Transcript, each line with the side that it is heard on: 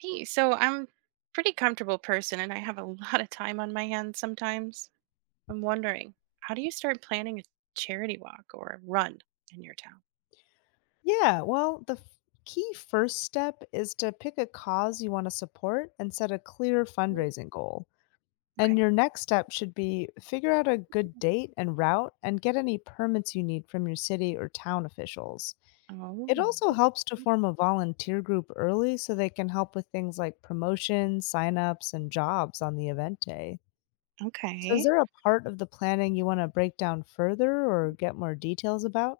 right: Hey, so I'm a pretty comfortable person and I have a lot of time on my hands sometimes. I'm wondering, how do you start planning a charity walk or a run in your town?
left: Yeah, well, key first step is to pick a cause you want to support and set a clear
right: Mm.
left: fundraising goal. And
right: Okay.
left: your next step should be figure out a good date and route and get any permits you need from your city or town officials.
right: Oh,
left: It also helps to form a volunteer group early so they can help with things like promotions, signups, and jobs on the event day. So, is
right: okay.
left: there a part of the planning you want to break down further or get more details about?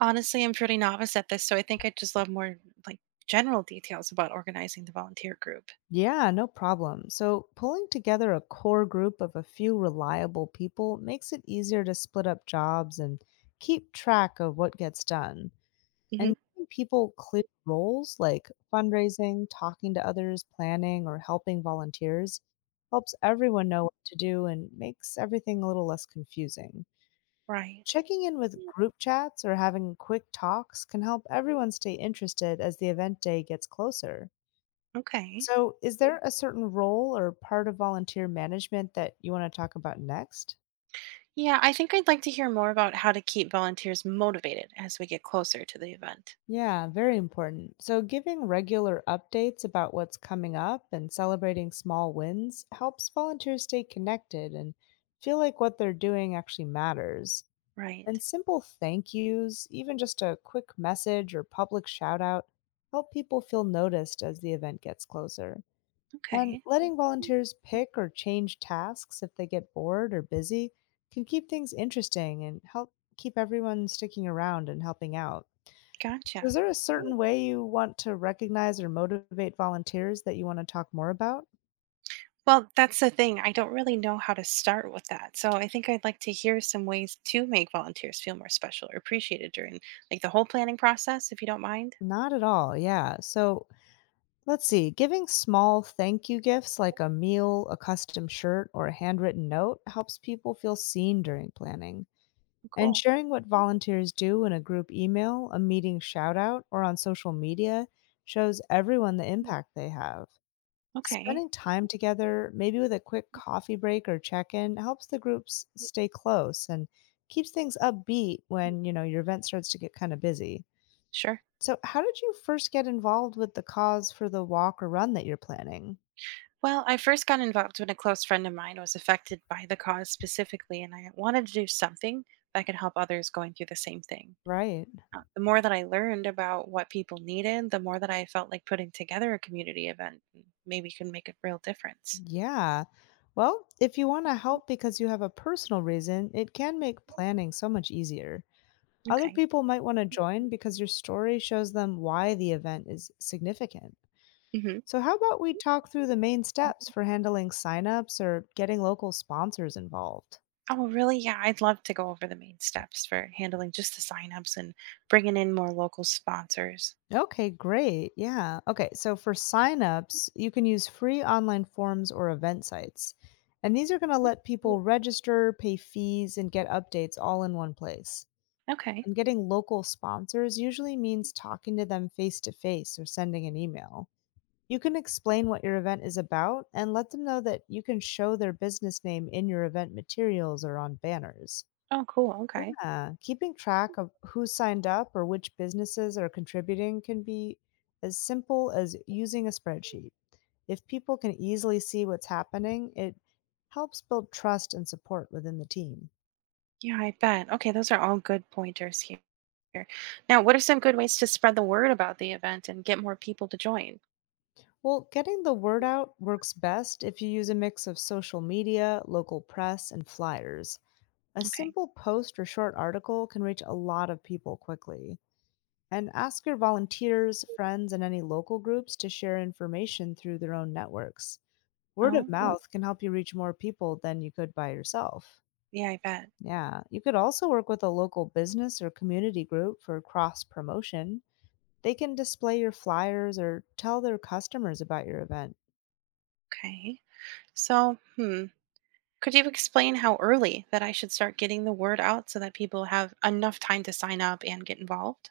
right: Honestly, I'm pretty novice at this, so I think I'd just love more like general details about organizing the volunteer group.
left: Yeah, no problem. So, pulling together a core group of a few reliable people makes it easier to split up jobs and keep track of what gets done.
right: Hmm.
left: And giving people clear roles like fundraising, talking to others, planning, or helping volunteers helps everyone know what to do and makes everything a little less confusing.
right: Right.
left: Checking in with group chats or having quick talks can help everyone stay interested as the event day gets closer.
right: Okay.
left: So, is there a certain role or part of volunteer management that you want to talk about next?
right: Yeah, I think I'd like to hear more about how to keep volunteers motivated as we get closer to the event.
left: Yeah, very important. So, giving regular updates about what's coming up and celebrating small wins helps volunteers stay connected and feel like what they're doing actually matters.
right: Right.
left: And simple thank yous, even just a quick message or public shout out, help people feel noticed as the event gets closer. And
right: Okay.
left: letting volunteers pick or change tasks if they get bored or busy can keep things interesting and help keep everyone sticking around and helping out. So, is
right: Gotcha.
left: there a certain way you want to recognize or motivate volunteers that you want to talk more about?
right: Well, that's the thing. I don't really know how to start with that. So I think I'd like to hear some ways to make volunteers feel more special or appreciated during like the whole planning process, if you don't mind.
left: Not at all, yeah. So, let's see, giving small thank you gifts like a meal, a custom shirt, or a handwritten note helps people feel seen during planning. And
right: Cool.
left: sharing what volunteers do in a group email, a meeting shout out, or on social media shows everyone the impact they have.
right: Okay.
left: Spending time together, maybe with a quick coffee break or check in, helps the groups stay close and keeps things upbeat when, you know, your event starts to get kind of busy.
right: Sure.
left: So, how did you first get involved with the cause for the walk or run that you're planning?
right: Well, I first got involved when a close friend of mine was affected by the cause specifically, and I wanted to do something that could help others going through the same thing.
left: Right.
right: The more that I learned about what people needed, the more that I felt like putting together a community event maybe could make a real difference.
left: Yeah. Well, if you want to help because you have a personal reason, it can make planning so much easier. Other
right: Okay.
left: people might want to join because your story shows them why the event is significant.
right: Hmm.
left: So, how about we talk through the main steps for handling signups or getting local sponsors involved?
right: Oh, really? Yeah, I'd love to go over the main steps for handling just the signups and bringing in more local sponsors.
left: Okay, great. Yeah. Okay, so for signups, you can use free online forms or event sites. And these are going to let people register, pay fees, and get updates all in one place.
right: Okay.
left: And getting local sponsors usually means talking to them face to face or sending an email. You can explain what your event is about and let them know that you can show their business name in your event materials or on banners.
right: Oh, cool. Okay.
left: Yeah, keeping track of who signed up or which businesses are contributing can be as simple as using a spreadsheet. If people can easily see what's happening, it helps build trust and support within the team.
right: Yeah, I bet. Okay, those are all good pointers here. Sure. Now, what are some good ways to spread the word about the event and get more people to join?
left: Well, getting the word out works best if you use a mix of social media, local press, and flyers. A
right: Okay.
left: simple post or short article can reach a lot of people quickly. And ask your volunteers, friends, and any local groups to share information through their own networks. Word of
right: Oh, yeah.
left: mouth can help you reach more people than you could by yourself.
right: Yeah, I bet.
left: Yeah, you could also work with a local business or community group for cross promotion. They can display your flyers or tell their customers about your event.
right: Okay. So, Could you explain how early that I should start getting the word out so that people have enough time to sign up and get involved?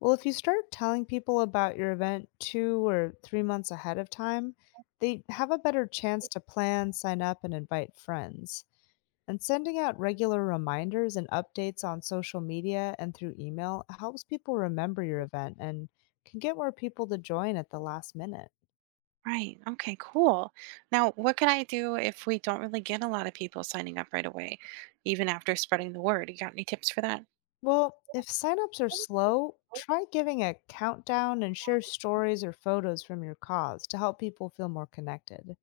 left: Well, if you start telling people about your event 2 or 3 months ahead of time, they have a better chance to plan, sign up, and invite friends. And sending out regular reminders and updates on social media and through email helps people remember your event and can get more people to join at the last minute.
right: Right. Okay, cool. Now, what could I do if we don't really get a lot of people signing up right away, even after spreading the word? You got any tips for that?
left: Well, if signups are slow, try giving a countdown and share stories or photos from your cause to help people feel more connected.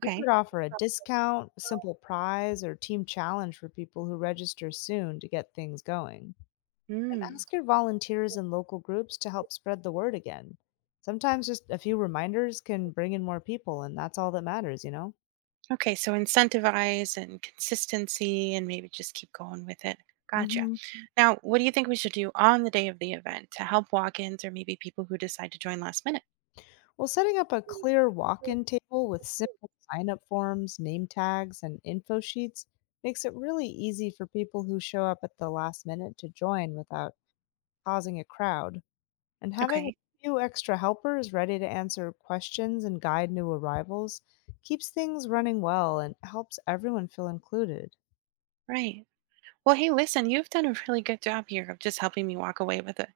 left: You could offer a discount, simple prize, or team challenge for people who register soon to get things going. And
right: Mm.
left: ask your volunteers and local groups to help spread the word again. Sometimes just a few reminders can bring in more people, and that's all that matters, you know?
right: Okay, so incentivize and consistency and maybe just keep going with it. Gotcha.
left: Hmm.
right: Now, what do you think we should do on the day of the event to help walk ins or maybe people who decide to join last minute?
left: Well, setting up a clear walk in table with simple sign up forms, name tags, and info sheets makes it really easy for people who show up at the last minute to join without causing a crowd. And having a
right: Okay,
left: few extra helpers ready to answer questions and guide new arrivals keeps things running well and helps everyone feel included.
right: right. Well, hey, listen, you've done a really good job here of just helping me walk away with a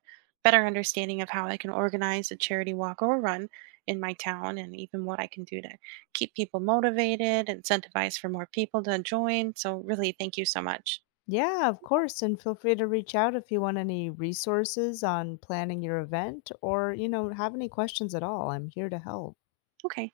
right: better understanding of how I can organize a charity walk or run in my town and even what I can do to keep people motivated, incentivize for more people to join. So, really, thank you so much.
left: Yeah, of course, and feel free to reach out if you want any resources on planning your event or, you know, have any questions at all. I'm here to help.
right: Okay.